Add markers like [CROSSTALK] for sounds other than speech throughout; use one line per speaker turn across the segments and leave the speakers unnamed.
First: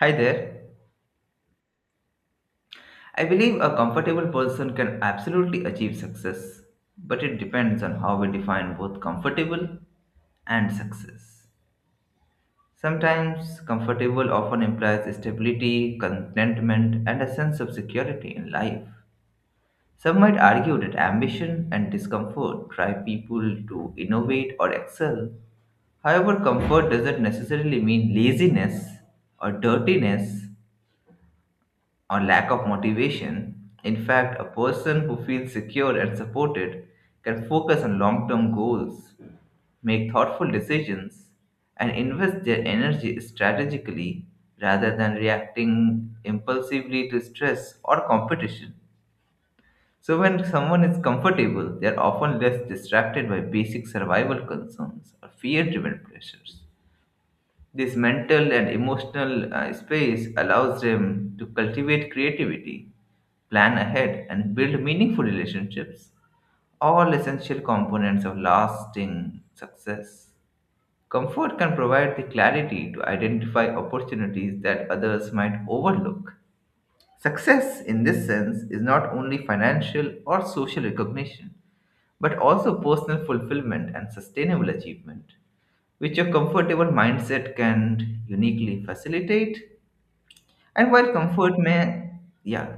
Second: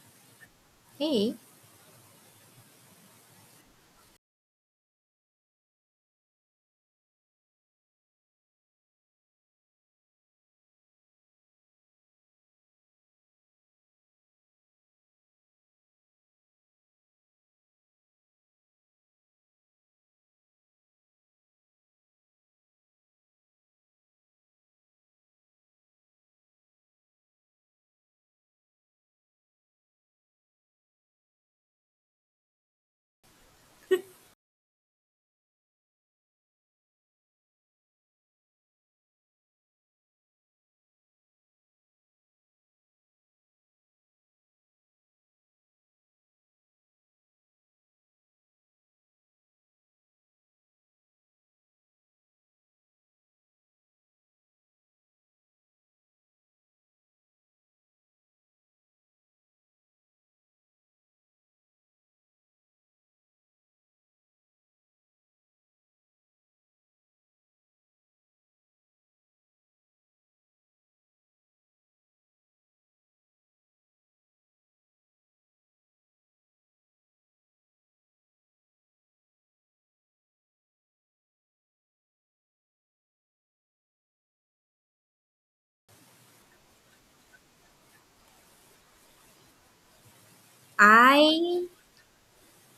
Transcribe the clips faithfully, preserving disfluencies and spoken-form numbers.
Hi there.
Hey,
I believe a comfortable person can absolutely achieve success, but it depends on how we define both comfortable and success. Sometimes, comfortable often implies stability, contentment, and a sense of security in life. Some might argue that ambition and discomfort drive people to innovate or excel. However, comfort doesn't necessarily mean laziness or dirtiness or lack of motivation. In fact, a person who feels secure and supported can focus on long term goals, make thoughtful decisions, and invest their energy strategically rather than reacting impulsively to stress or competition. So, when someone is comfortable, they are often less distracted by basic survival concerns or fear driven pressures. This mental and emotional uh, space allows them to cultivate creativity, plan ahead, and build meaningful relationships, all essential components of lasting success. Comfort can provide the clarity to identify opportunities that others might overlook. Success, in this sense, is not only financial or social recognition, but also personal fulfillment and sustainable achievement, which a comfortable mindset can uniquely facilitate. And while comfort
I
may, yeah,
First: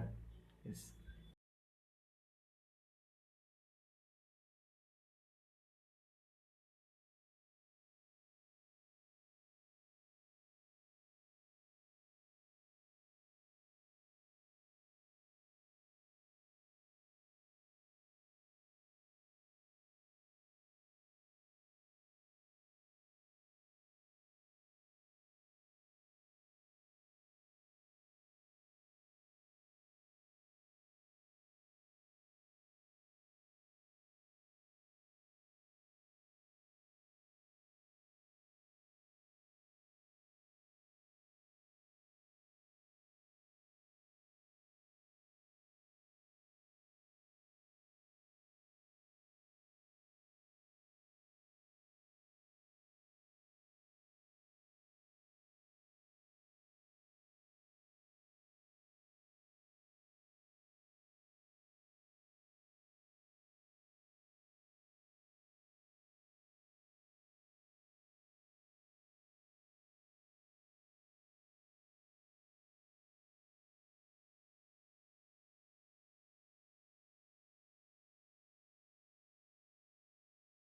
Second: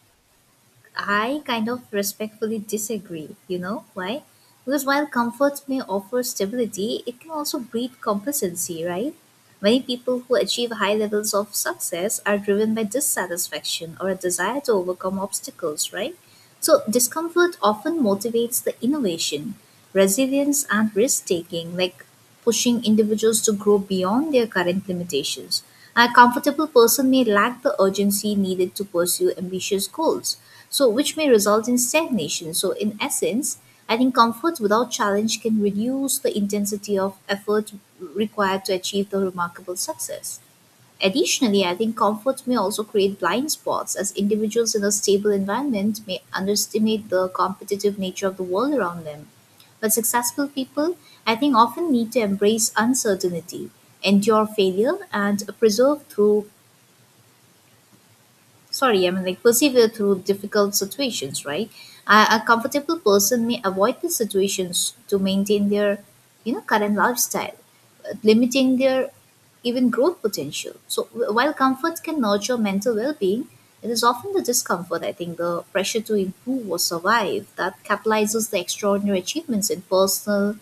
yes.
I kind of respectfully disagree. You know why? Because while comfort may offer stability, it can also breed complacency, right? Many people who achieve high levels of success are driven by dissatisfaction or a desire to overcome obstacles, right? So discomfort often motivates the innovation, resilience, and risk taking. Like pushing individuals to grow beyond their current limitations. A comfortable person may lack the urgency needed to pursue ambitious goals, so which may result in stagnation. So in essence, I think comfort without challenge can reduce the intensity of effort required to achieve the remarkable success. Additionally, I think comfort may also create blind spots as individuals in a stable environment may underestimate the competitive nature of the world around them. But successful people, I think, often need to embrace uncertainty, endure failure, and preserve through sorry, I mean like persevere through difficult situations, right? A, a comfortable person may avoid the situations to maintain their, you know, current lifestyle, uh, limiting their even growth potential. So wh- while comfort can nurture mental well-being, it is often the discomfort, I think, the pressure to improve or survive that catalyzes the extraordinary achievements in personal,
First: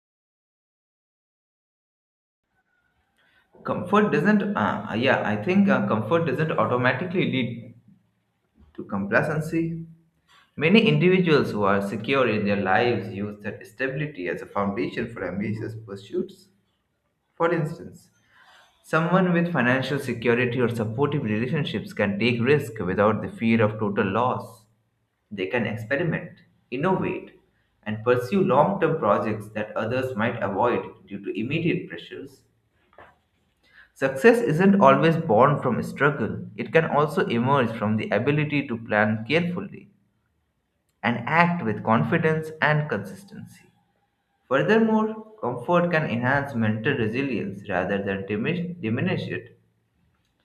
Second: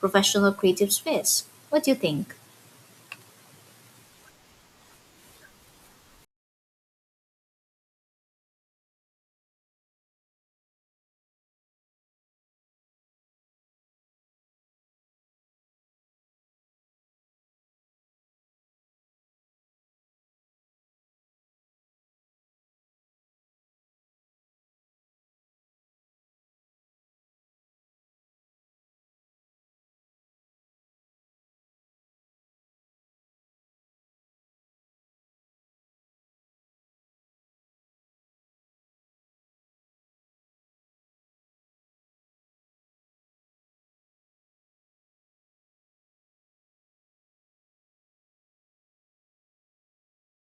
professional, creative space. What do you think?
Comfort doesn't uh, yeah i think uh, comfort doesn't automatically lead to complacency. Many individuals who are secure in their lives use that stability as a foundation for ambitious pursuits. For instance, someone with financial security or supportive relationships can take risk without the fear of total loss. They can experiment, innovate, and pursue long-term projects that others might avoid due to immediate pressures. Success isn't always born from struggle, it can also emerge from the ability to plan carefully and act with confidence and consistency. Furthermore, comfort can enhance mental resilience rather than dimi- diminish it.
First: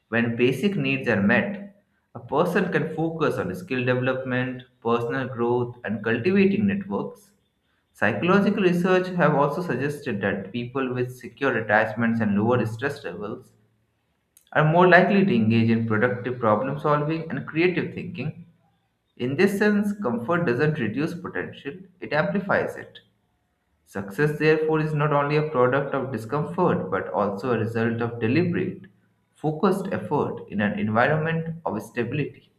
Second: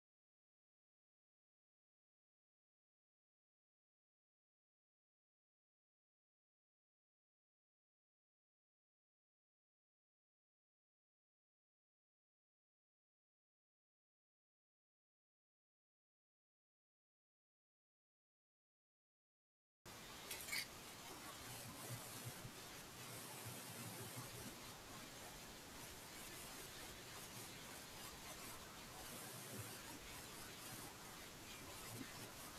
When basic needs are met, a person can focus on skill development, personal growth, and cultivating networks. Psychological research have also suggested that people with secure attachments and lower stress levels are more likely to engage in productive problem solving and creative thinking. In this sense, comfort doesn't reduce potential, it amplifies it. Success, therefore, is not only a product of discomfort but also a result of deliberate, focused effort in an environment of stability.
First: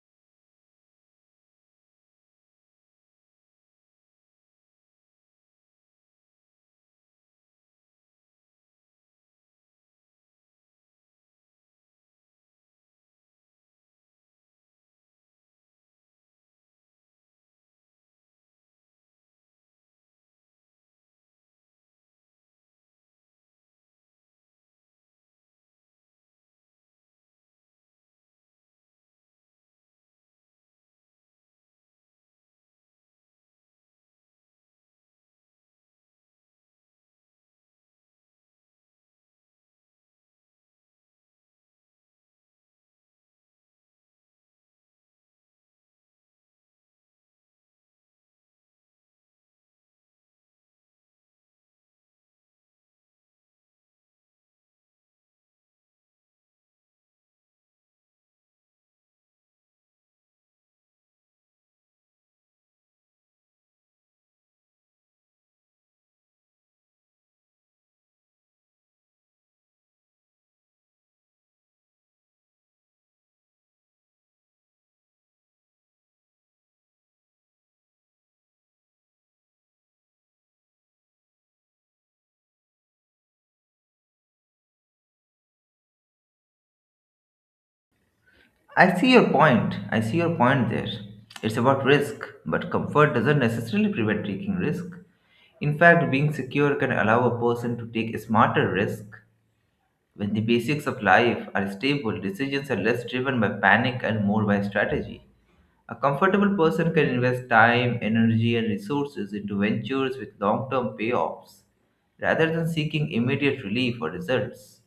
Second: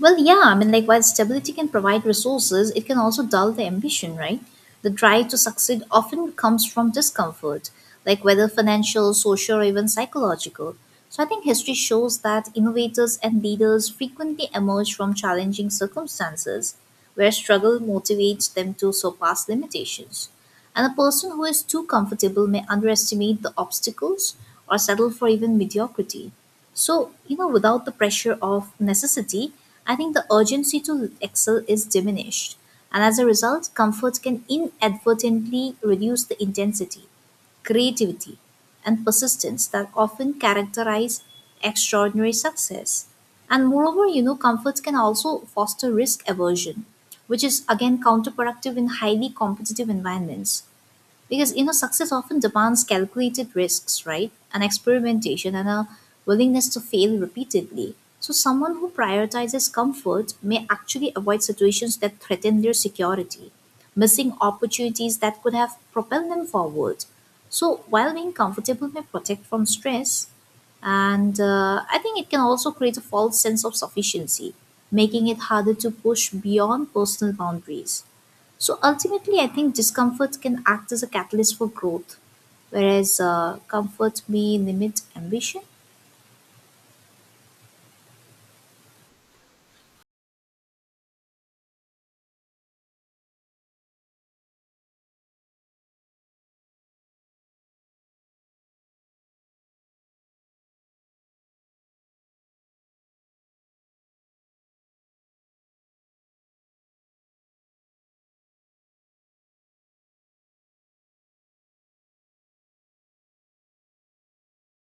Well, yeah, I mean, like while stability can provide resources, it can also dull the ambition, right? The drive to succeed often comes from discomfort, like whether financial, social, or even psychological. So I think history shows that innovators and leaders frequently emerge from challenging circumstances where struggle motivates them to surpass limitations. And a person who is too comfortable may underestimate the obstacles or settle for even mediocrity. So, you know, without the pressure of necessity, I think the urgency to excel is diminished. And as a result, comfort can inadvertently reduce the intensity, creativity, and persistence that often characterize extraordinary success. And moreover, you know, comforts can also foster risk aversion, which is again counterproductive in highly competitive environments. Because you know, success often demands calculated risks, right? And experimentation and a willingness to fail repeatedly. So someone who prioritizes comfort may actually avoid situations that threaten their security, missing opportunities that could have propelled them forward. So while being comfortable may protect from stress, and uh, I think it can also create a false sense of sufficiency, making it harder to push beyond personal boundaries. So ultimately, I think discomfort can act as a catalyst for growth, whereas uh, comfort may limit ambition.
I see your point. I see your point there. It's about risk, but comfort doesn't necessarily prevent taking risk. In fact, being secure can allow a person to take smarter risk. When the basics of life are stable, decisions are less driven by panic and more by strategy. A comfortable person can invest time, energy, and resources into ventures with long term payoffs rather than seeking immediate relief or results.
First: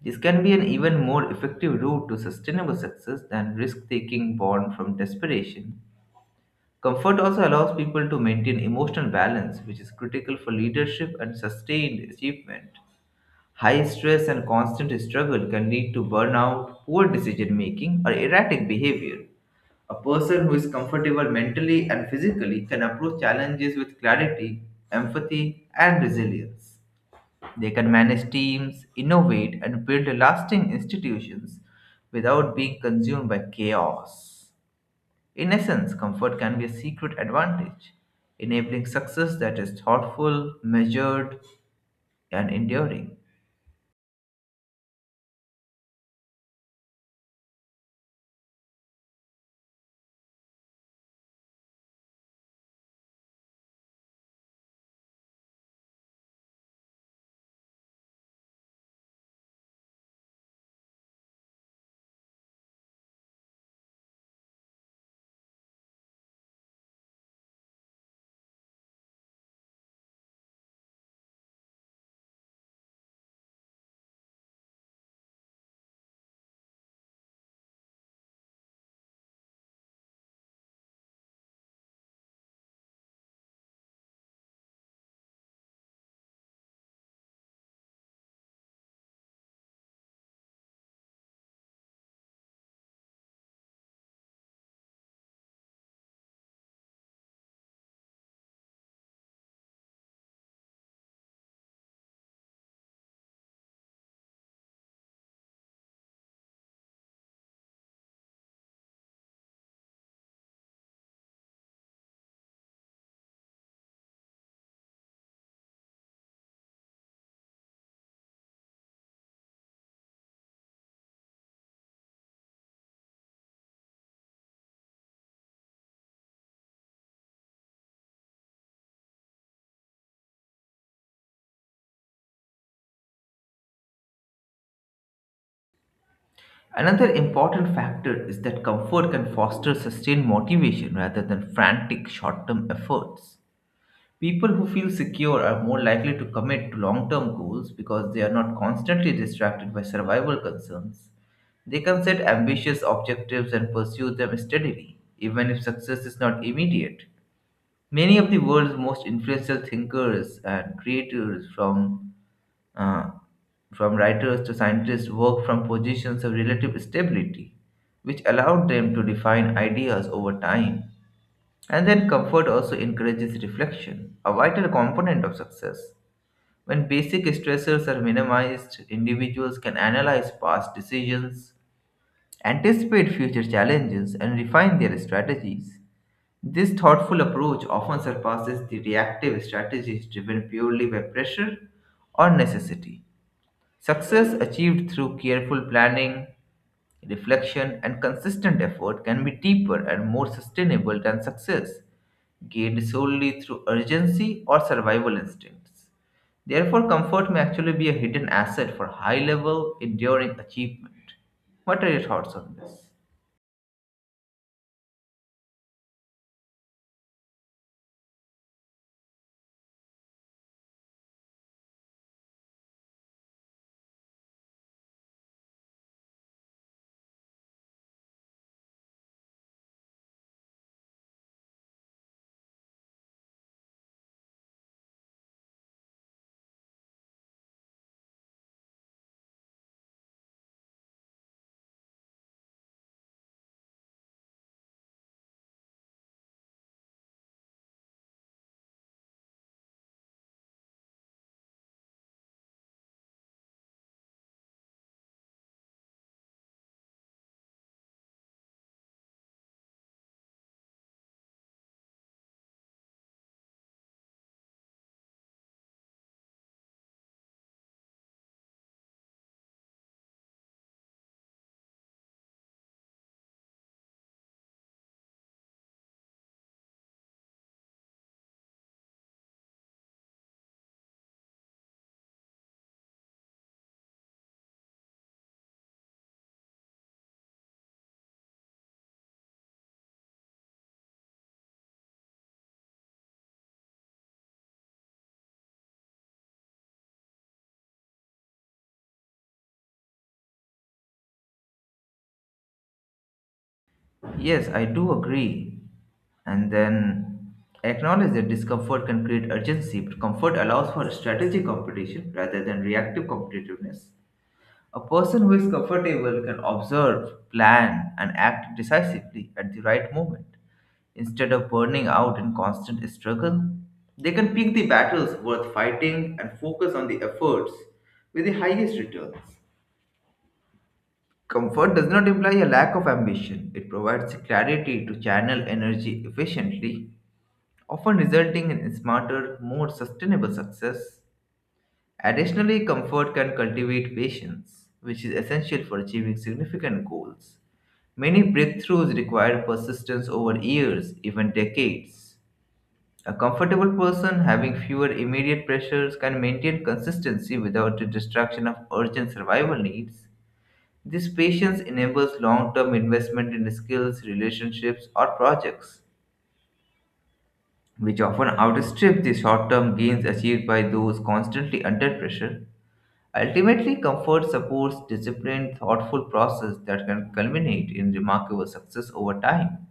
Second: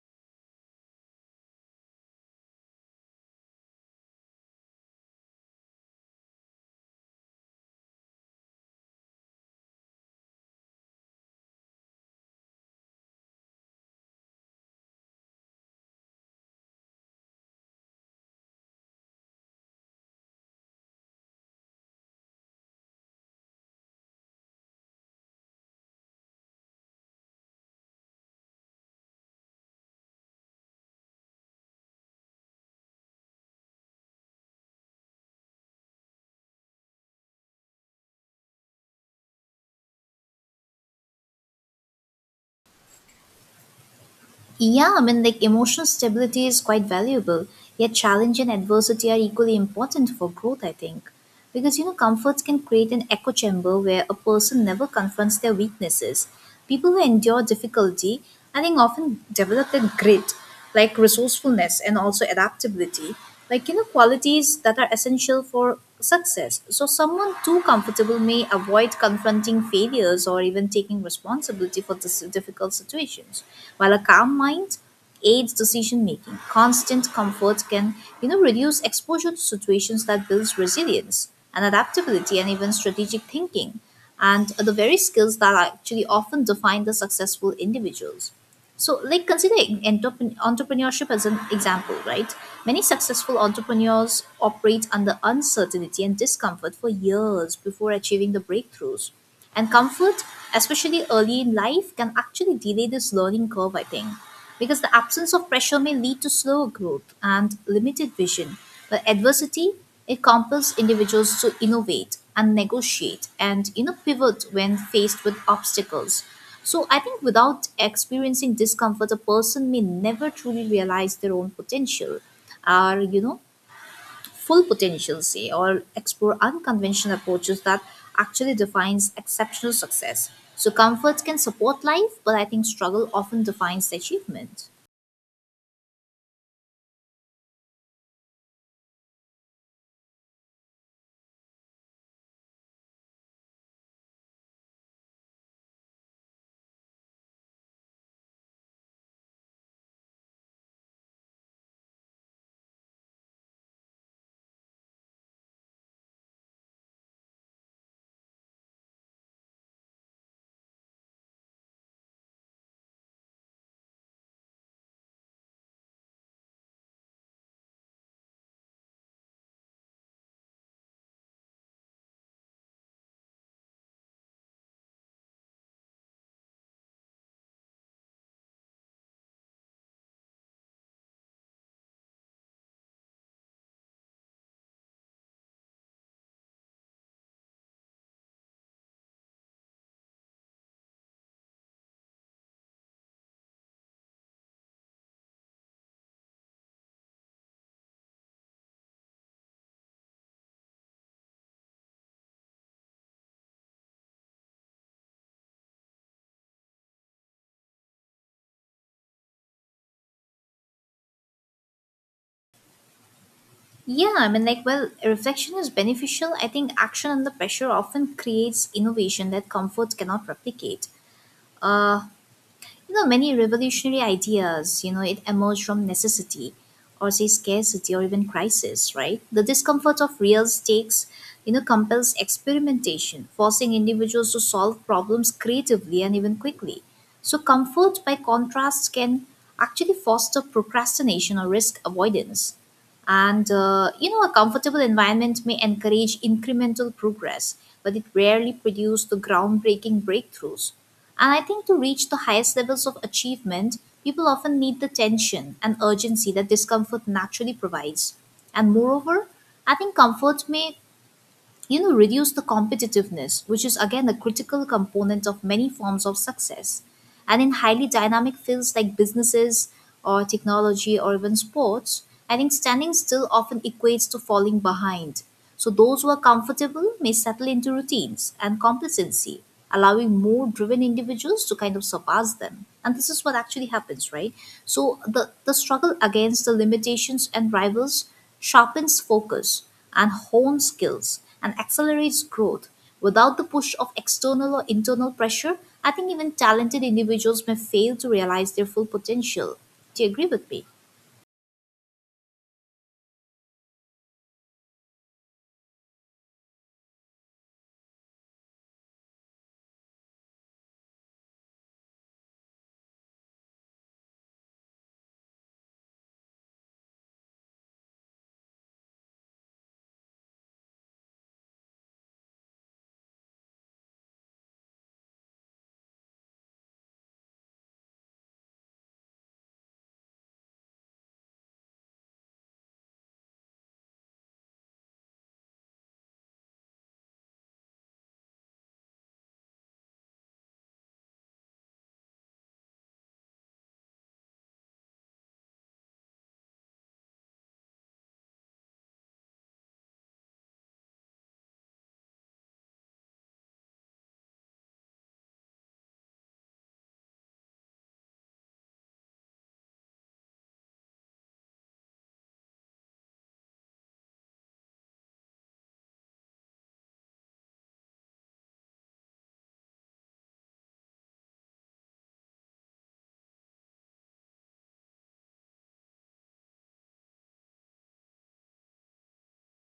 This can be an even more effective route to sustainable success than risk taking born from desperation. Comfort also allows people to maintain emotional balance, which is critical for leadership and sustained achievement. High stress and constant struggle can lead to burnout, poor decision making, or erratic behavior. A person who is comfortable mentally and physically can approach challenges with clarity, empathy, and resilience. They can manage teams, innovate, and build lasting institutions without being consumed by chaos. In essence, comfort can be a secret advantage, enabling success that is thoughtful, measured, and enduring.
Yeah, I mean, like emotional stability is quite valuable, yet challenge and adversity are equally important for growth, I think. Because, you know, comforts can create an echo chamber where a person never confronts their weaknesses. People who endure difficulty, I think, often develop that grit like resourcefulness and also adaptability like you know qualities that are essential for success. So someone too comfortable may avoid confronting failures or even taking responsibility for this difficult situations while a calm mind aids decision making. Constant comfort can, you know, reduce exposure to situations that builds resilience and adaptability and even strategic thinking, and the very skills that are actually often define the successful individuals. So, like considering entrep- entrepreneurship as an example, right? Many successful entrepreneurs operate under uncertainty and discomfort for years before achieving the breakthroughs. And comfort, especially early in life, can actually delay this learning curve, I think, because the absence of pressure may lead to slower growth and limited vision. But adversity, it compels individuals to innovate and negotiate and you know pivot when faced with obstacles. So I think without experiencing discomfort, a person may never truly realize their own potential, or you know, full potential, say, or explore unconventional approaches that actually defines exceptional success. So comfort can support life, but I think struggle often defines the achievement.
Another important factor is that comfort can foster sustained motivation rather than frantic short term efforts. People who feel secure are more likely to commit to long term goals because they are not constantly distracted by survival concerns. They can set ambitious objectives and pursue them steadily, even if success is not immediate. Many of the world's most influential thinkers and creators, from uh, from writers to scientists, work from positions of relative stability, which allowed them to define ideas over time. And then comfort also encourages reflection, a vital component of success. When basic stressors are minimized, individuals can analyze past decisions, anticipate future challenges, and refine their strategies. This thoughtful approach often surpasses the reactive strategies driven purely by pressure or necessity. Success achieved through careful planning, reflection, and consistent effort can be deeper and more sustainable than success gained solely through urgency or survival instincts. Therefore, comfort may actually be a hidden asset for high level, enduring achievement. What are your thoughts on this?
Yeah, I mean, like, well, reflection is beneficial. I think action under pressure often creates innovation that comfort cannot replicate. Uh, you know many revolutionary ideas you know it emerged from necessity or say scarcity or even crisis, right? The discomfort of real stakes, you know, compels experimentation, forcing individuals to solve problems creatively and even quickly. So comfort by contrast can actually foster procrastination or risk avoidance, and uh, you know, a comfortable environment may encourage incremental progress, but it rarely produces the groundbreaking breakthroughs. And I think to reach the highest levels of achievement, people often need the tension and urgency that discomfort naturally provides. And moreover, I think comfort may, you know, reduce the competitiveness, which is again a critical component of many forms of success. And in highly dynamic fields like businesses or technology or even sports, I think standing still often equates to falling behind. So those who are comfortable may settle into routines and complacency, allowing more driven individuals to kind of surpass them, and this is what actually happens, right? So the the struggle against the limitations and rivals sharpens focus and hones skills and accelerates growth. Without the push of external or internal pressure, I think even talented individuals may fail to realize their full potential. Do you agree with me?
Yes, I do agree. And then acknowledge that discomfort can create urgency, but comfort allows for strategic competition rather than reactive competitiveness. A person who is comfortable can observe, plan, and act decisively at the right moment. Instead of burning out in constant struggle, they can pick the battles worth fighting and focus on the efforts with the highest returns. Comfort does not imply a lack of ambition. It provides clarity to channel energy efficiently, often resulting in smarter, more sustainable success. Additionally, comfort can cultivate patience, which is essential for achieving significant goals. Many breakthroughs require persistence over years, even decades. A comfortable person having fewer immediate pressures can maintain consistency without the distraction of urgent survival needs. This patience enables long term investment in skills, relationships, or projects, which often outstrip the short term gains achieved by those constantly under pressure. Ultimately, comfort supports disciplined, thoughtful process that can culminate in remarkable success over time.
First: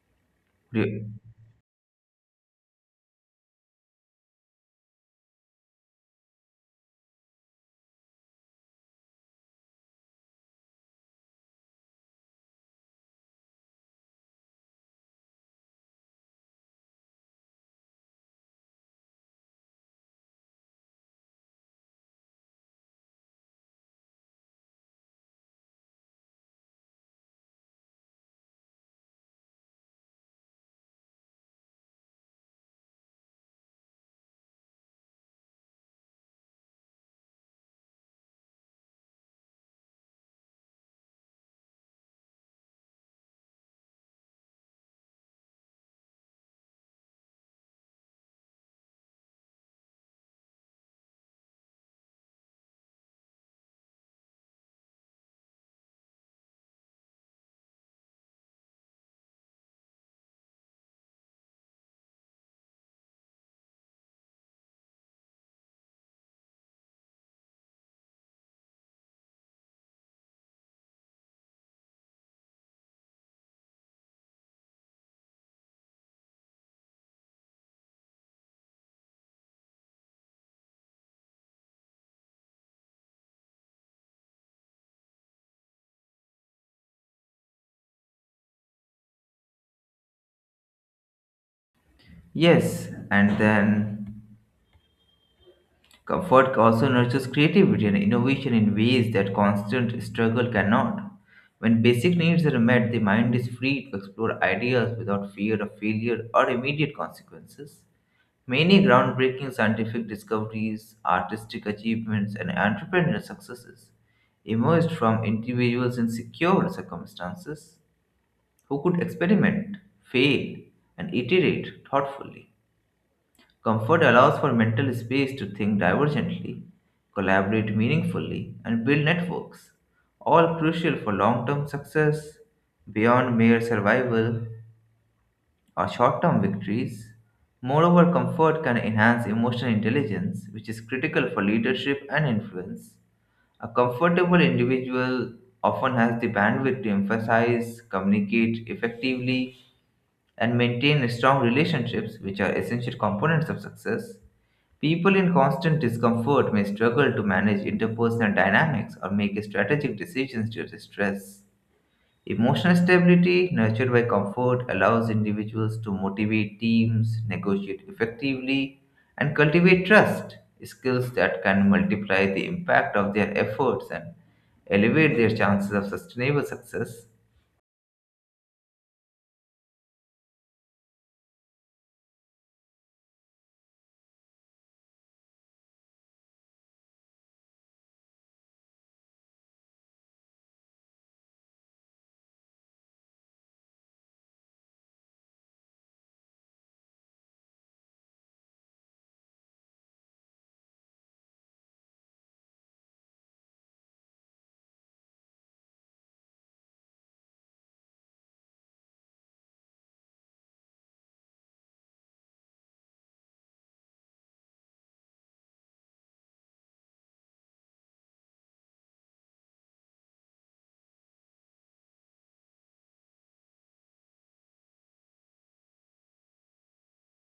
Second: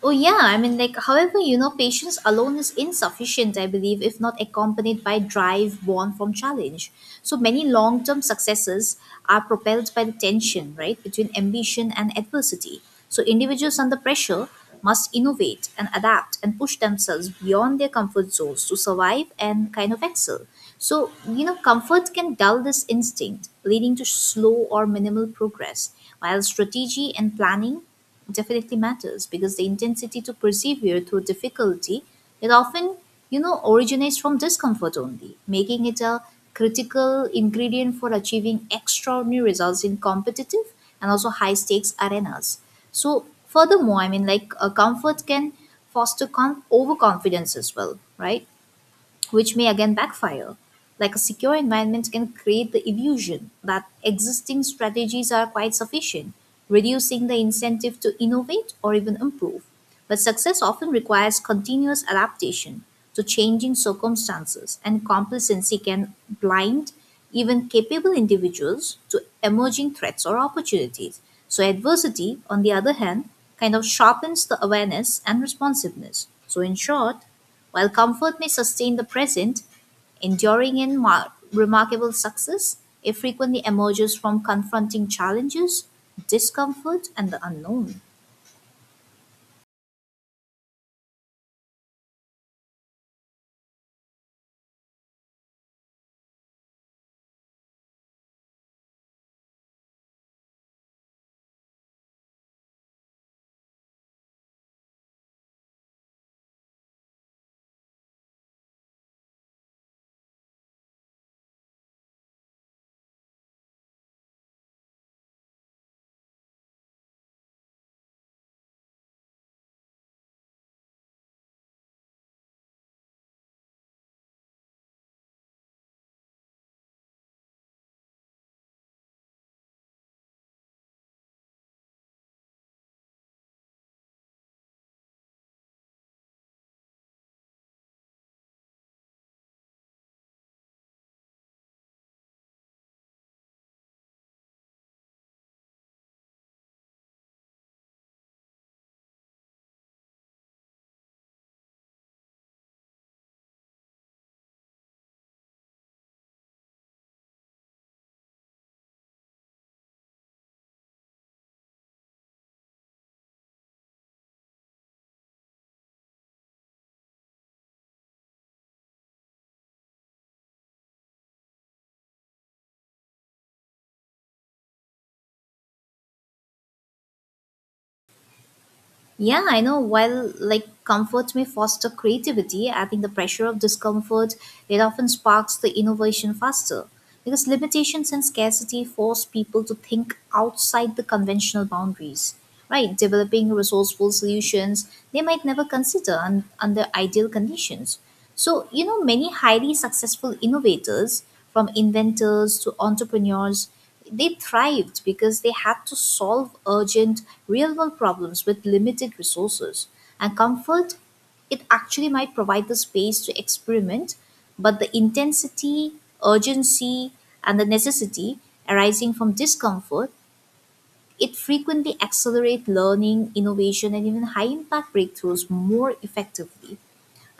Oh yeah, I mean like
Re-
however, you know, patience alone is insufficient, I believe, if not accompanied by drive born from challenge. So many long-term successes are propelled by the tension, right, between ambition and adversity. So individuals under pressure must innovate and adapt and push themselves beyond their comfort zones to survive and kind of excel. So, you know, comfort can dull this instinct, leading to slow or minimal progress, while strategy and planning definitely matters, because the intensity to persevere through difficulty, it often, you know, originates from discomfort only, making it a critical ingredient for achieving extraordinary results in competitive and also high stakes arenas. So furthermore, I mean like a comfort can foster con- overconfidence as well, right? Which may again backfire. Like a secure environment can create the illusion that existing strategies are quite sufficient, reducing the incentive to innovate or even improve. But success often requires continuous adaptation to changing circumstances, and complacency can blind even capable individuals to emerging threats or opportunities. So, adversity, on the other hand, kind of sharpens the awareness and responsiveness. So, in short, while comfort may sustain the present, enduring and mar- remarkable success, it frequently emerges from confronting challenges, discomfort, and the unknown.
Yes, and then comfort also nurtures creativity and innovation in ways that constant struggle cannot. When basic needs are met, the mind is free to explore ideas without fear of failure or immediate consequences. Many groundbreaking scientific discoveries, artistic achievements, and entrepreneurial successes emerged from individuals in secure circumstances who could experiment, fail, and iterate thoughtfully. Comfort allows for mental space to think divergently, collaborate meaningfully, and build networks, all crucial for long term success beyond mere survival or short term victories. Moreover, comfort can enhance emotional intelligence, which is critical for leadership and influence. A comfortable individual often has the bandwidth to emphasize, communicate effectively, and maintain strong relationships, which are essential components of success. People in constant discomfort may struggle to manage interpersonal dynamics or make strategic decisions due to stress. Emotional stability, nurtured by comfort, allows individuals to motivate teams, negotiate effectively, and cultivate trust, skills that can multiply the impact of their efforts and elevate their chances of sustainable success.
Yeah, I know. While like comfort may foster creativity, I think the pressure of discomfort, it often sparks the innovation faster because limitations and scarcity force people to think outside the conventional boundaries. Right, developing resourceful solutions they might never consider un- under ideal conditions. So, you know, many highly successful innovators, from inventors to entrepreneurs, they thrived because they had to solve urgent, real world problems with limited resources. And comfort, it actually might provide the space to experiment, but the intensity, urgency, and the necessity arising from discomfort, it frequently accelerates learning, innovation, and even high impact breakthroughs more effectively.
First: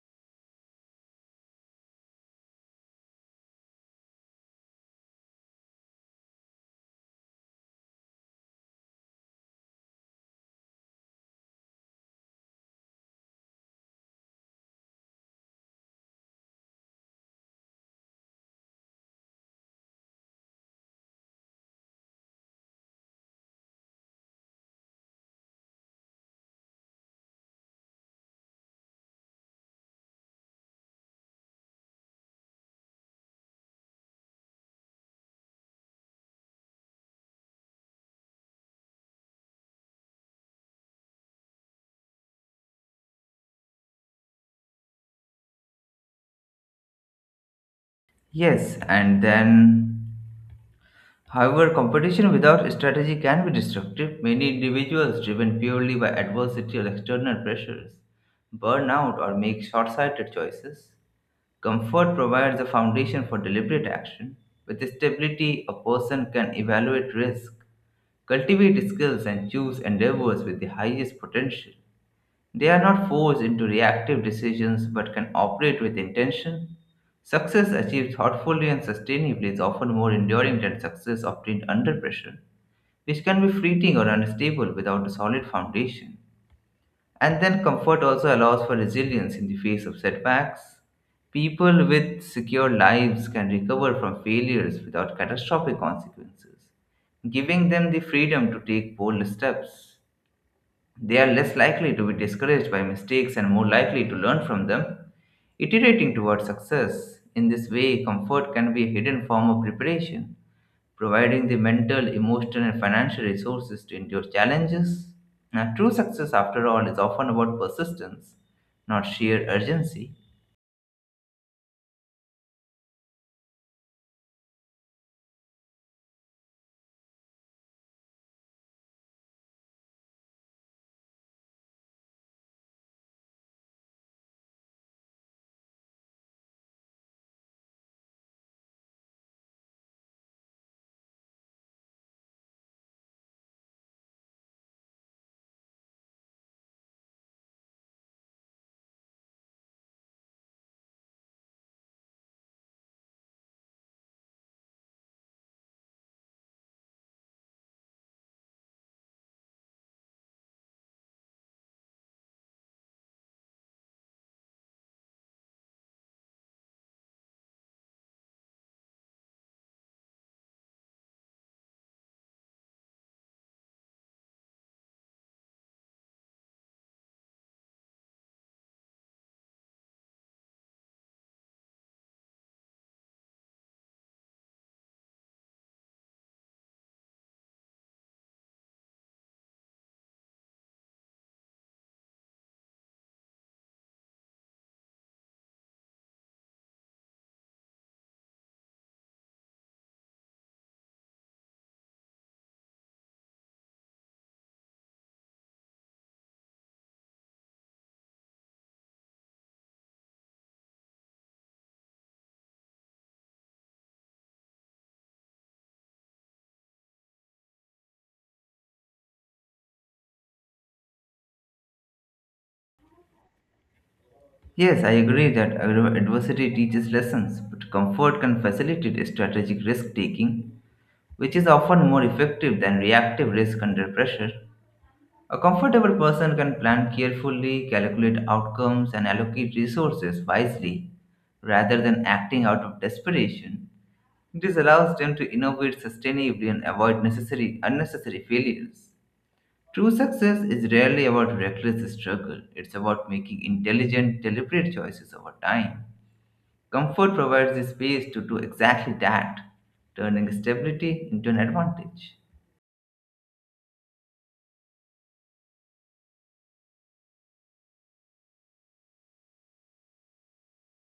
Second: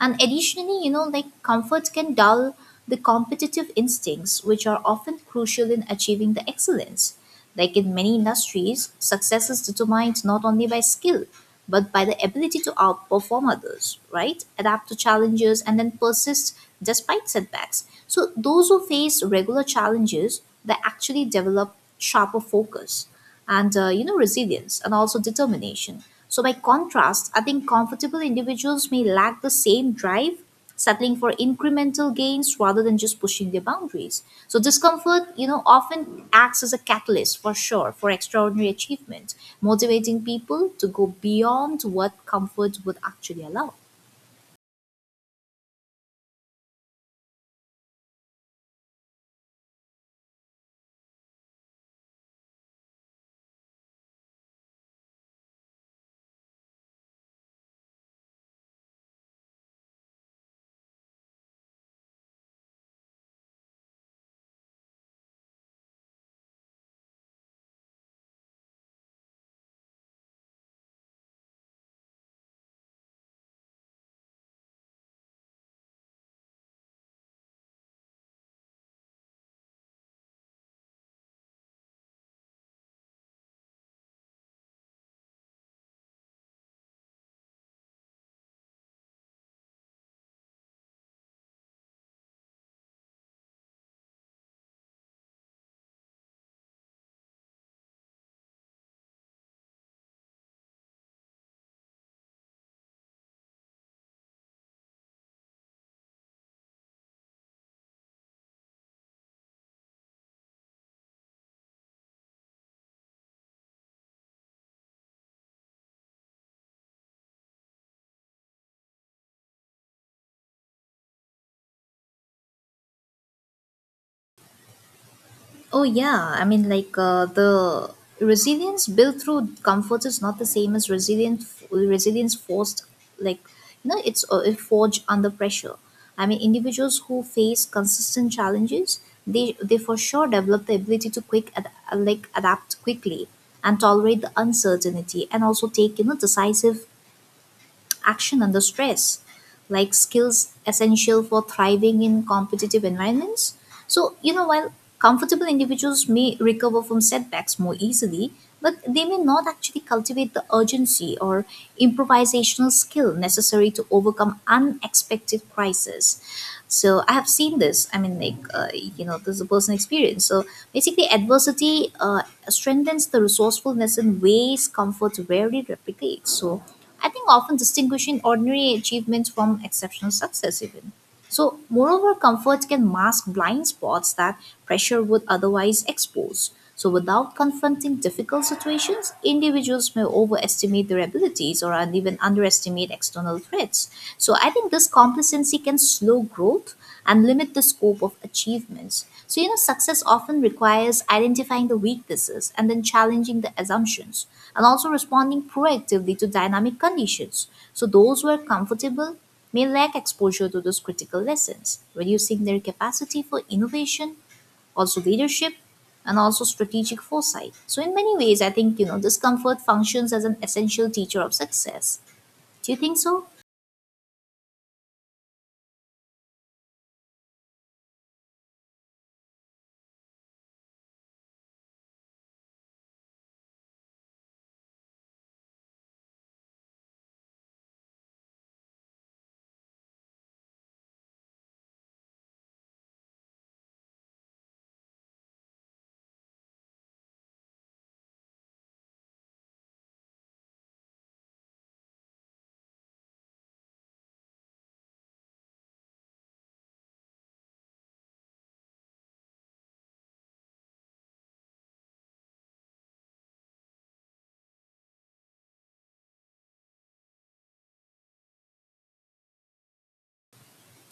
And additionally, you know, like comfort can dull the competitive instincts, which are often crucial in achieving the excellence. Like in many industries, success is determined not only by skill, but by the ability to outperform others, right? Adapt to challenges and then persist despite setbacks. So, those who face regular challenges, they actually develop sharper focus and uh, you know resilience and also determination. So by contrast, I think comfortable individuals may lack the same drive, settling for incremental gains rather than just pushing their boundaries. So discomfort, you know, often acts as a catalyst for sure for extraordinary achievement, motivating people to go beyond what comfort would actually allow.
Yes, and then, however, competition without strategy can be destructive. Many individuals, driven purely by adversity or external pressures, burn out or make short sighted choices. Comfort provides a foundation for deliberate action. With stability, a person can evaluate risk, cultivate skills, and choose endeavors with the highest potential. They are not forced into reactive decisions but can operate with intention. Success achieved thoughtfully and sustainably is often more enduring than success obtained under pressure, which can be fleeting or unstable without a solid foundation. And then comfort also allows for resilience in the face of setbacks. People with secure lives can recover from failures without catastrophic consequences, giving them the freedom to take bold steps. They are less likely to be discouraged by mistakes and more likely to learn from them, iterating towards success. In this way, comfort can be a hidden form of preparation, providing the mental, emotional, and financial resources to endure challenges. Now, true success, after all, is often about persistence, not sheer urgency.
Oh yeah, I mean like uh, the resilience built through comfort is not the same as resilience resilience forced, like you know it's uh, it forged under pressure. I mean individuals who face consistent challenges, they they for sure develop the ability to quick ad- like adapt quickly and tolerate the uncertainty and also take, you know, decisive action under stress, like skills essential for thriving in competitive environments. So, you know, while comfortable individuals may recover from setbacks more easily, but they may not actually cultivate the urgency or improvisational skill necessary to overcome unexpected crises. So I have seen this. I mean, like uh, you know, this is a personal experience. So basically, adversity uh, strengthens the resourcefulness in ways comfort rarely replicates. So I think often distinguishing ordinary achievements from exceptional success, even. So, moreover, comfort can mask blind spots that pressure would otherwise expose. So, without confronting difficult situations, individuals may overestimate their abilities or and even underestimate external threats. So, I think this complacency can slow growth and limit the scope of achievements. So, you know, success often requires identifying the weaknesses and then challenging the assumptions and also responding proactively to dynamic conditions. So, those who are comfortable may lack exposure to those critical lessons, reducing their capacity for innovation, also leadership, and also strategic foresight. So, in many ways, I think, you know, discomfort functions as an essential teacher of success. Do you think so?
Yes, I agree that agro- adversity teaches lessons, but comfort can facilitate strategic risk taking, which is often more effective than reactive risk under pressure. A comfortable person can plan carefully, calculate outcomes, and allocate resources wisely rather than acting out of desperation. This allows them to innovate sustainably and avoid necessary unnecessary failures. True success is rarely about reckless struggle. It's about making intelligent, deliberate choices over time. Comfort provides the space to do exactly that, turning stability into an advantage.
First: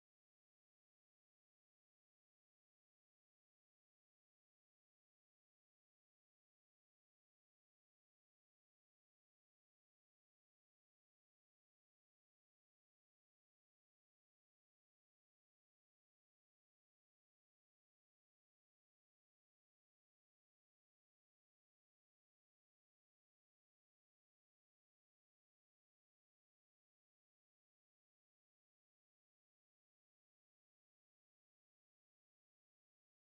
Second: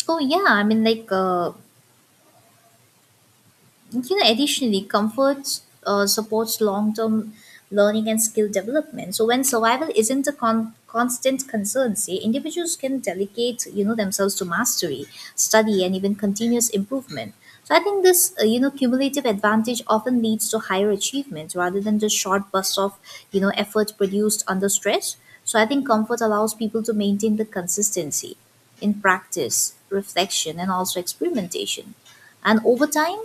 Oh, yeah. I mean, like, uh, You know, additionally, comfort uh, supports long term learning and skill development. So, when survival isn't a con- constant concern, say, individuals can delegate, you know, themselves to mastery, study, and even continuous improvement. So, I think this, uh, you know, cumulative advantage often leads to higher achievement rather than just short bursts of, you know, effort produced under stress. So, I think comfort allows people to maintain the consistency in practice, reflection, and also experimentation. And over time,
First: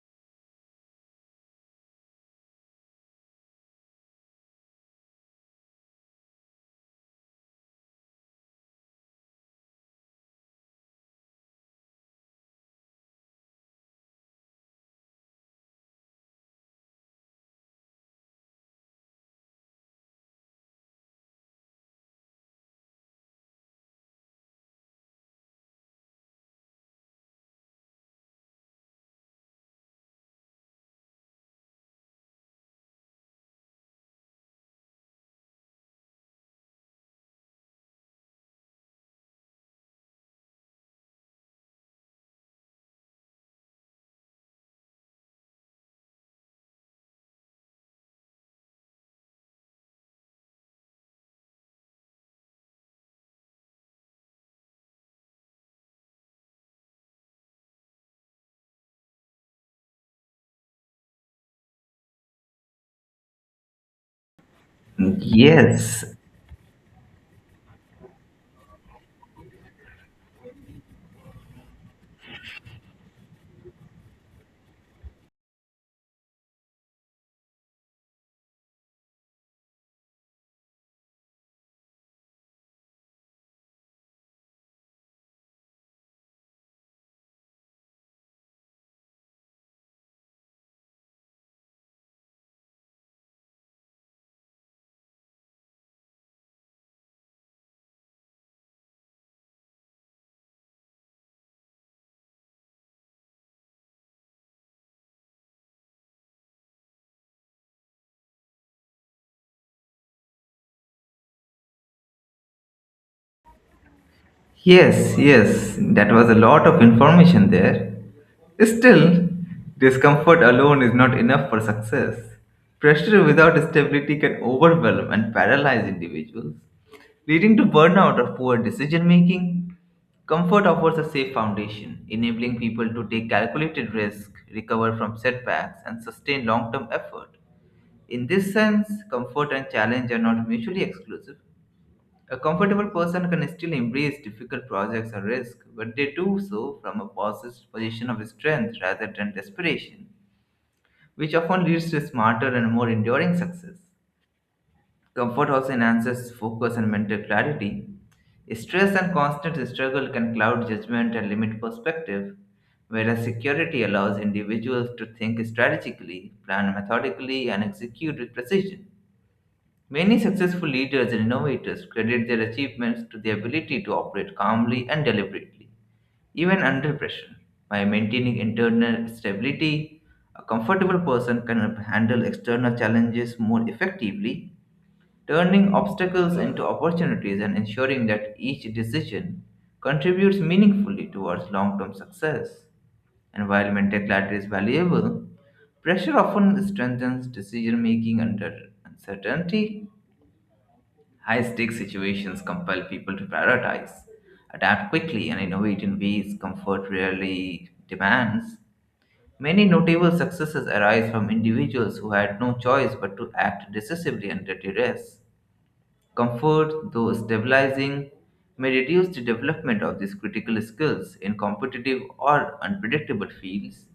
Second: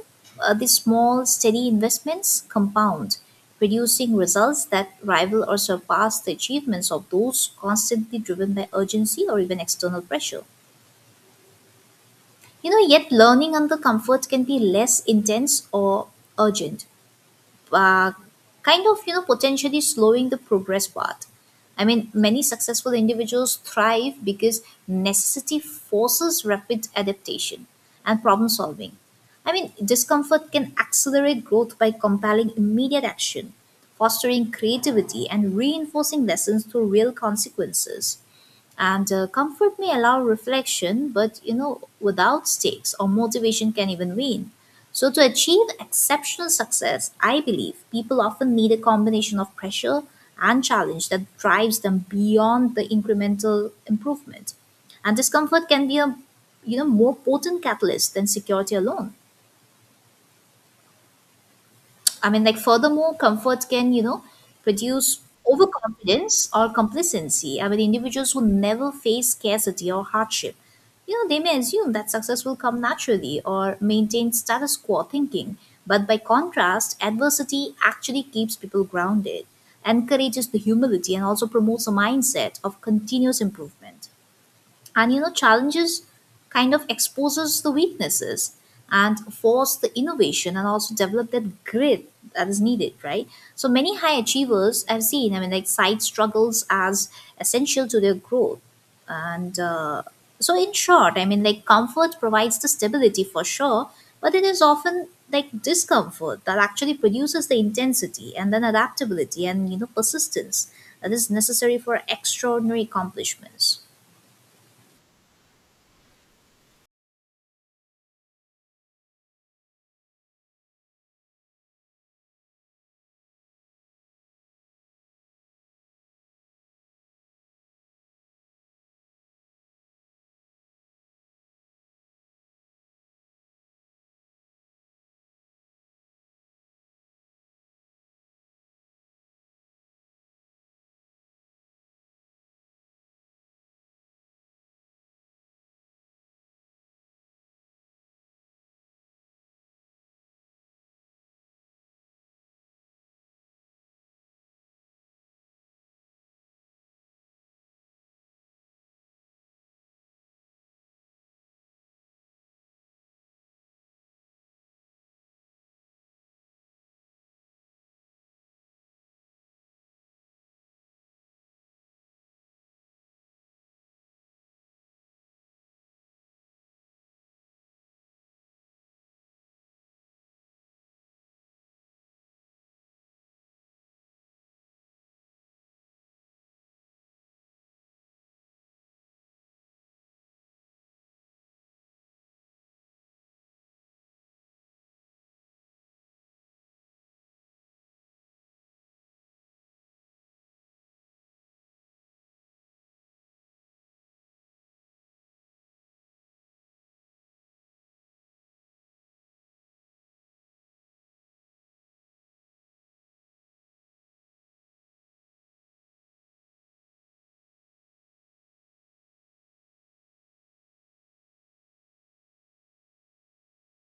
uh, these small, steady investments compound, producing results that rival or surpass the achievements of those constantly driven by urgency or even external pressure. You know, yet learning under comfort can be less intense or urgent, uh, kind of, you know, potentially slowing the progress path. I mean, many successful individuals thrive because necessity forces rapid adaptation and problem solving. I mean, discomfort can accelerate growth by compelling immediate action, fostering creativity, and reinforcing lessons through real consequences. And uh, comfort may allow reflection, but you know, without stakes or motivation can even wane. So to achieve exceptional success, I believe people often need a combination of pressure and challenge that drives them beyond the incremental improvement. And discomfort can be a, you know, more potent catalyst than security alone. I mean, like, furthermore, comfort can, you know, produce
Yes,
overconfidence or complacency. I mean, individuals who never face scarcity or hardship, you know, they may assume that success will come naturally or maintain status quo thinking. But by contrast, adversity actually keeps people grounded, encourages the humility, and also promotes a mindset of continuous improvement. And you know, challenges kind of exposes the weaknesses and force the innovation and also develop that grit that is needed, right? So many high achievers I've seen, I mean, like, side struggles as essential to their growth. And uh, so in short, I mean, like, comfort provides the stability for sure, but it is often like discomfort that actually produces the intensity and then adaptability and, you know, persistence that is necessary for extraordinary accomplishments.
yes, yes, that was a lot of information there. Still, discomfort alone is not enough for success. Pressure without stability can overwhelm and paralyze individuals, leading to burnout or poor decision making. Comfort offers a safe foundation, enabling people to take calculated risk, recover from setbacks, and sustain long term effort. In this sense, comfort and challenge are not mutually exclusive. A comfortable person can still embrace difficult projects or risks, but they do so from a possess- position of strength rather than desperation, which often leads to smarter and more enduring success. Comfort also enhances focus and mental clarity. Stress and constant struggle can cloud judgment and limit perspective, whereas security allows individuals to think strategically, plan methodically, and execute with precision. Many successful leaders and innovators credit their achievements to the ability to operate calmly and deliberately, even under pressure. By maintaining internal stability, a comfortable person can handle external challenges more effectively, turning obstacles into opportunities and ensuring that each decision contributes meaningfully towards long term success. And while mental clarity is valuable, pressure often strengthens decision making under uncertainty. High stakes situations compel people to prioritize, adapt quickly, and innovate in ways comfort rarely demands. Many notable successes arise from individuals who had no choice but to act decisively under duress. Comfort, though stabilizing, may reduce the development of these critical skills in competitive or unpredictable fields.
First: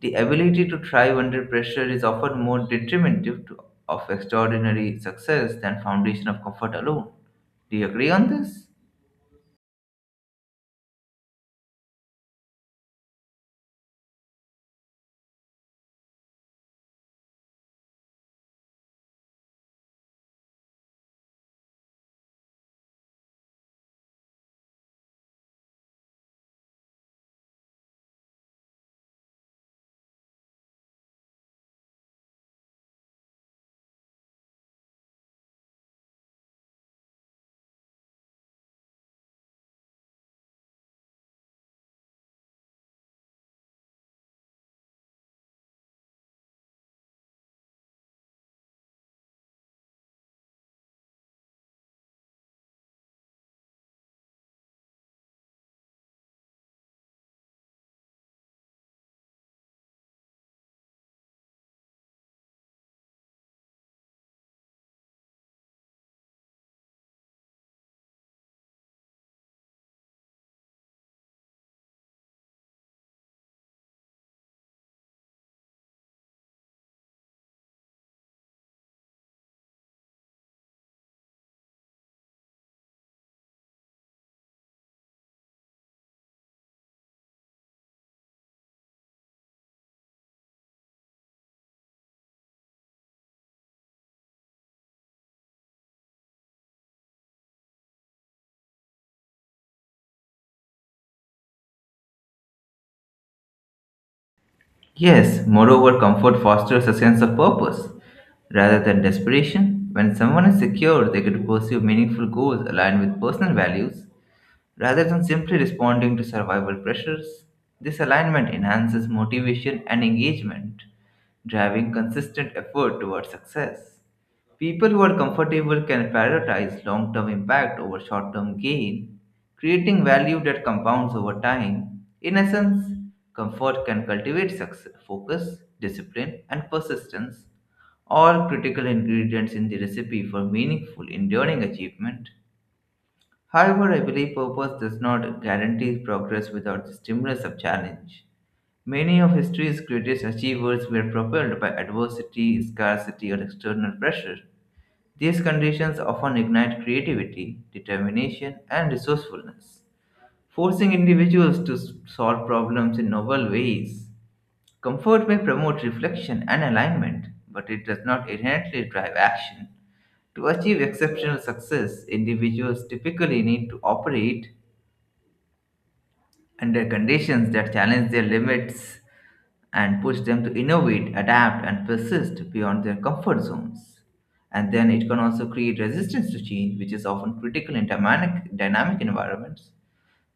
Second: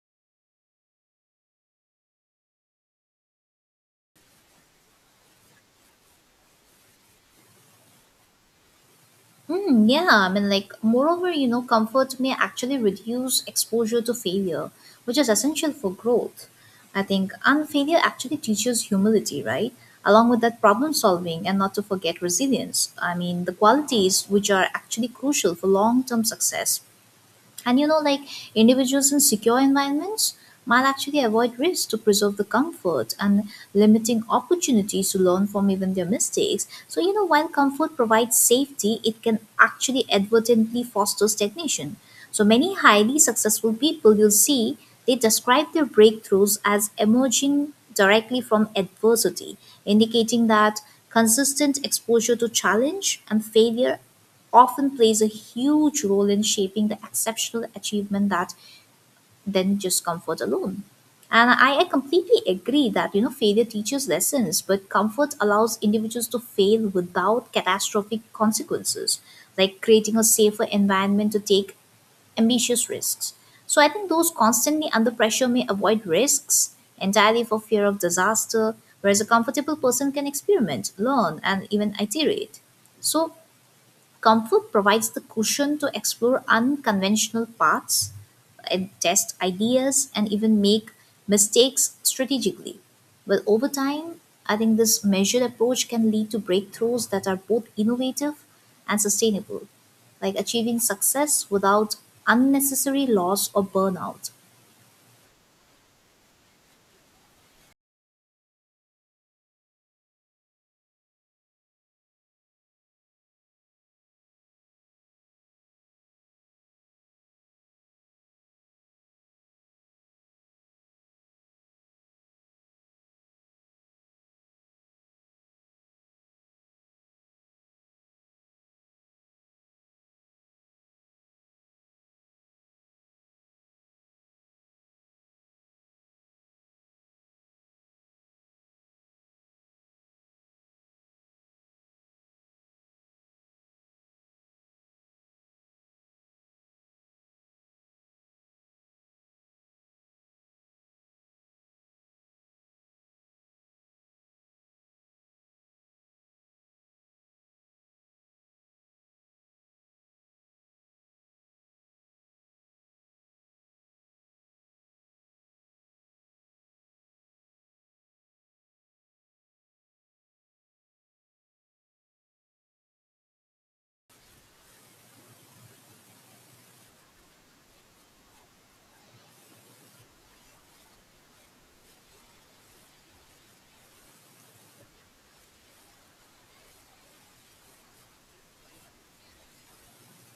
The ability to thrive under pressure is often more detrimental to, of extraordinary success than foundation of comfort alone. Do you agree on this?
Hmm, yeah, I mean, like, moreover, you know, comfort may actually reduce exposure to failure, which is essential for growth. I think, and failure actually teaches humility, right? Along with that, problem solving and not to forget resilience. I mean, the qualities which are actually crucial for long term success. And you know, like, individuals in secure environments might actually avoid risk to preserve the comfort and limiting opportunities to learn from even their mistakes. So, you know, while comfort provides safety, it can actually advertently foster stagnation. So, many highly successful people you'll see, they describe their breakthroughs as emerging directly from adversity, indicating that consistent exposure to challenge and failure often plays a huge role in shaping the exceptional achievement that than just comfort alone. And I, I completely agree that you know failure teaches lessons, but comfort allows individuals to fail without catastrophic consequences, like creating a safer environment to take ambitious risks. So I think those constantly under pressure may avoid risks entirely for fear of disaster, whereas a comfortable person can experiment, learn, and even iterate. So comfort provides the cushion to explore unconventional paths, and test ideas, and even make mistakes strategically. Well, over time, I think this measured approach can lead to breakthroughs that are both innovative and sustainable, like achieving success without unnecessary loss or burnout.
Yes, moreover, comfort fosters a sense of purpose rather than desperation. When someone is secure, they can pursue meaningful goals aligned with personal values. Rather than simply responding to survival pressures, this alignment enhances motivation and engagement, driving consistent effort towards success. People who are comfortable can prioritize long term impact over short term gain, creating value that compounds over time. In essence, comfort can cultivate success, focus, discipline, and persistence, all critical ingredients in the recipe for meaningful, enduring achievement. However, I believe purpose does not guarantee progress without the stimulus of challenge. Many of history's greatest achievers were propelled by adversity, scarcity, or external pressure. These conditions often ignite creativity, determination, and resourcefulness, forcing individuals to s- solve problems in novel ways. Comfort may promote reflection and alignment, but it does not inherently drive action. To achieve exceptional success, individuals typically need to operate under conditions that challenge their limits and push them to innovate, adapt, and persist beyond their comfort zones. And then it can also create resistance to change, which is often critical in dynamic, dynamic environments.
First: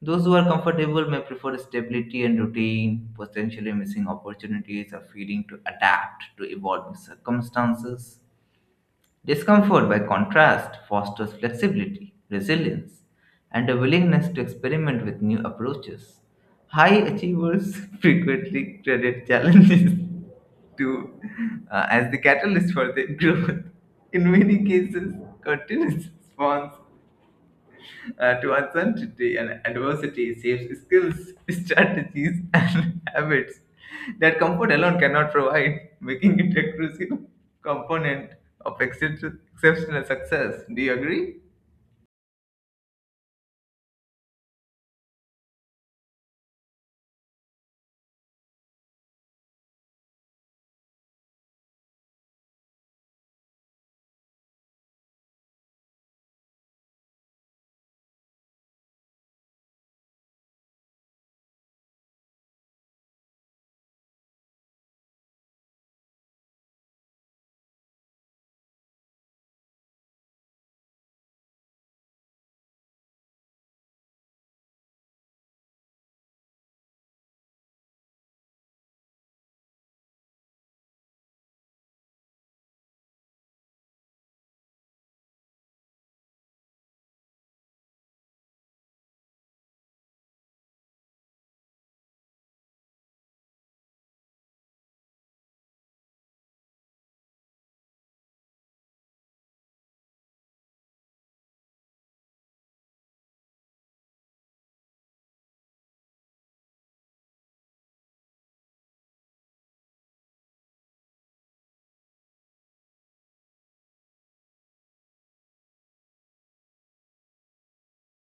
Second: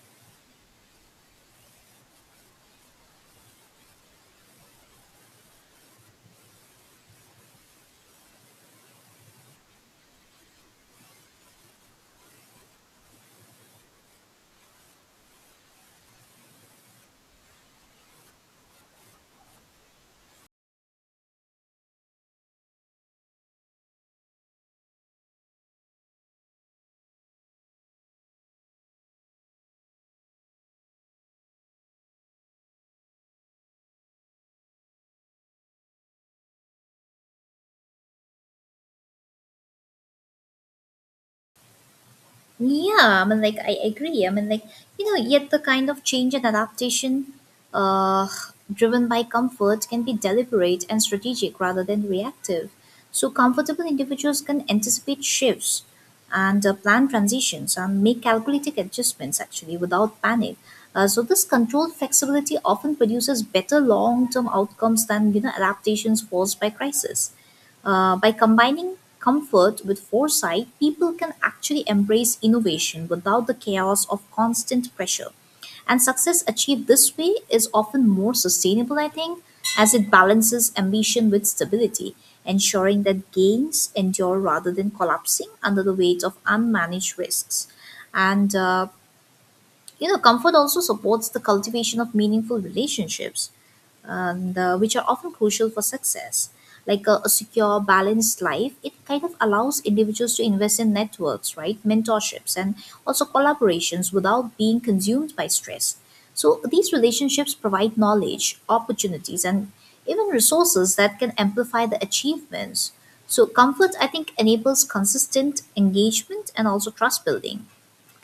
Those who are comfortable may prefer stability and routine, potentially missing opportunities or failing to adapt to evolving circumstances. Discomfort, by contrast, fosters flexibility, resilience, and a willingness to experiment with new approaches. High achievers [LAUGHS] frequently credit challenges [LAUGHS] to uh, as the catalyst for their growth. In many cases, continuous response uh, to uncertainty and adversity saves skills, [LAUGHS] strategies, and [LAUGHS] habits that comfort alone cannot provide, making it a crucial component of excep- exceptional success. Do you agree?
Yeah, I mean, like, I agree. I mean, like, you know, yet the kind of change and adaptation, uh, driven by comfort can be deliberate and strategic rather than reactive. So, comfortable individuals can anticipate shifts and uh, plan transitions and make calculated adjustments actually without panic. Uh, so, this controlled flexibility often produces better long term outcomes than, you know, adaptations forced by crisis. Uh, by combining comfort with foresight, people can actually embrace innovation without the chaos of constant pressure. And success achieved this way is often more sustainable, I think, as it balances ambition with stability, ensuring that gains endure rather than collapsing under the weight of unmanaged risks. And, uh, you know, comfort also supports the cultivation of meaningful relationships and uh, which are often crucial for success. Like a, a secure, balanced life, it kind of allows individuals to invest in networks, right? Mentorships and also collaborations without being consumed by stress. So these relationships provide knowledge, opportunities, and even resources that can amplify the achievements. So comfort, I think, enables consistent engagement and also trust building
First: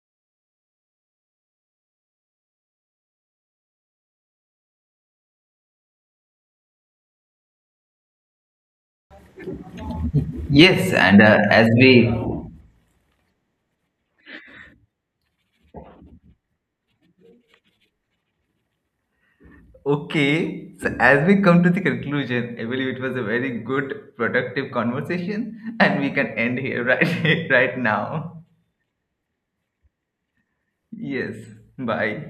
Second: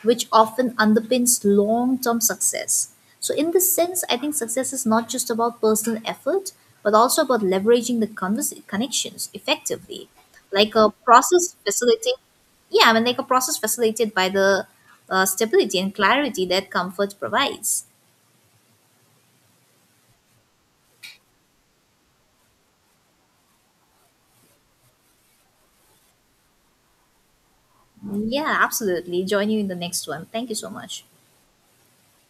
which often underpins long term success. So, in this sense, I think success is not just about personal effort, but also about leveraging the convers- connections effectively, like a
Yes, and uh,
process
as we
facilitated. Yeah, I mean, like a process facilitated by the uh, stability and clarity that comfort provides.
okay, so as we come to the conclusion, I believe it was a very good, productive conversation, and we can end here [LAUGHS] right, right now.
Yeah, absolutely. Join you in the next one. Thank you so much.
Yes, bye.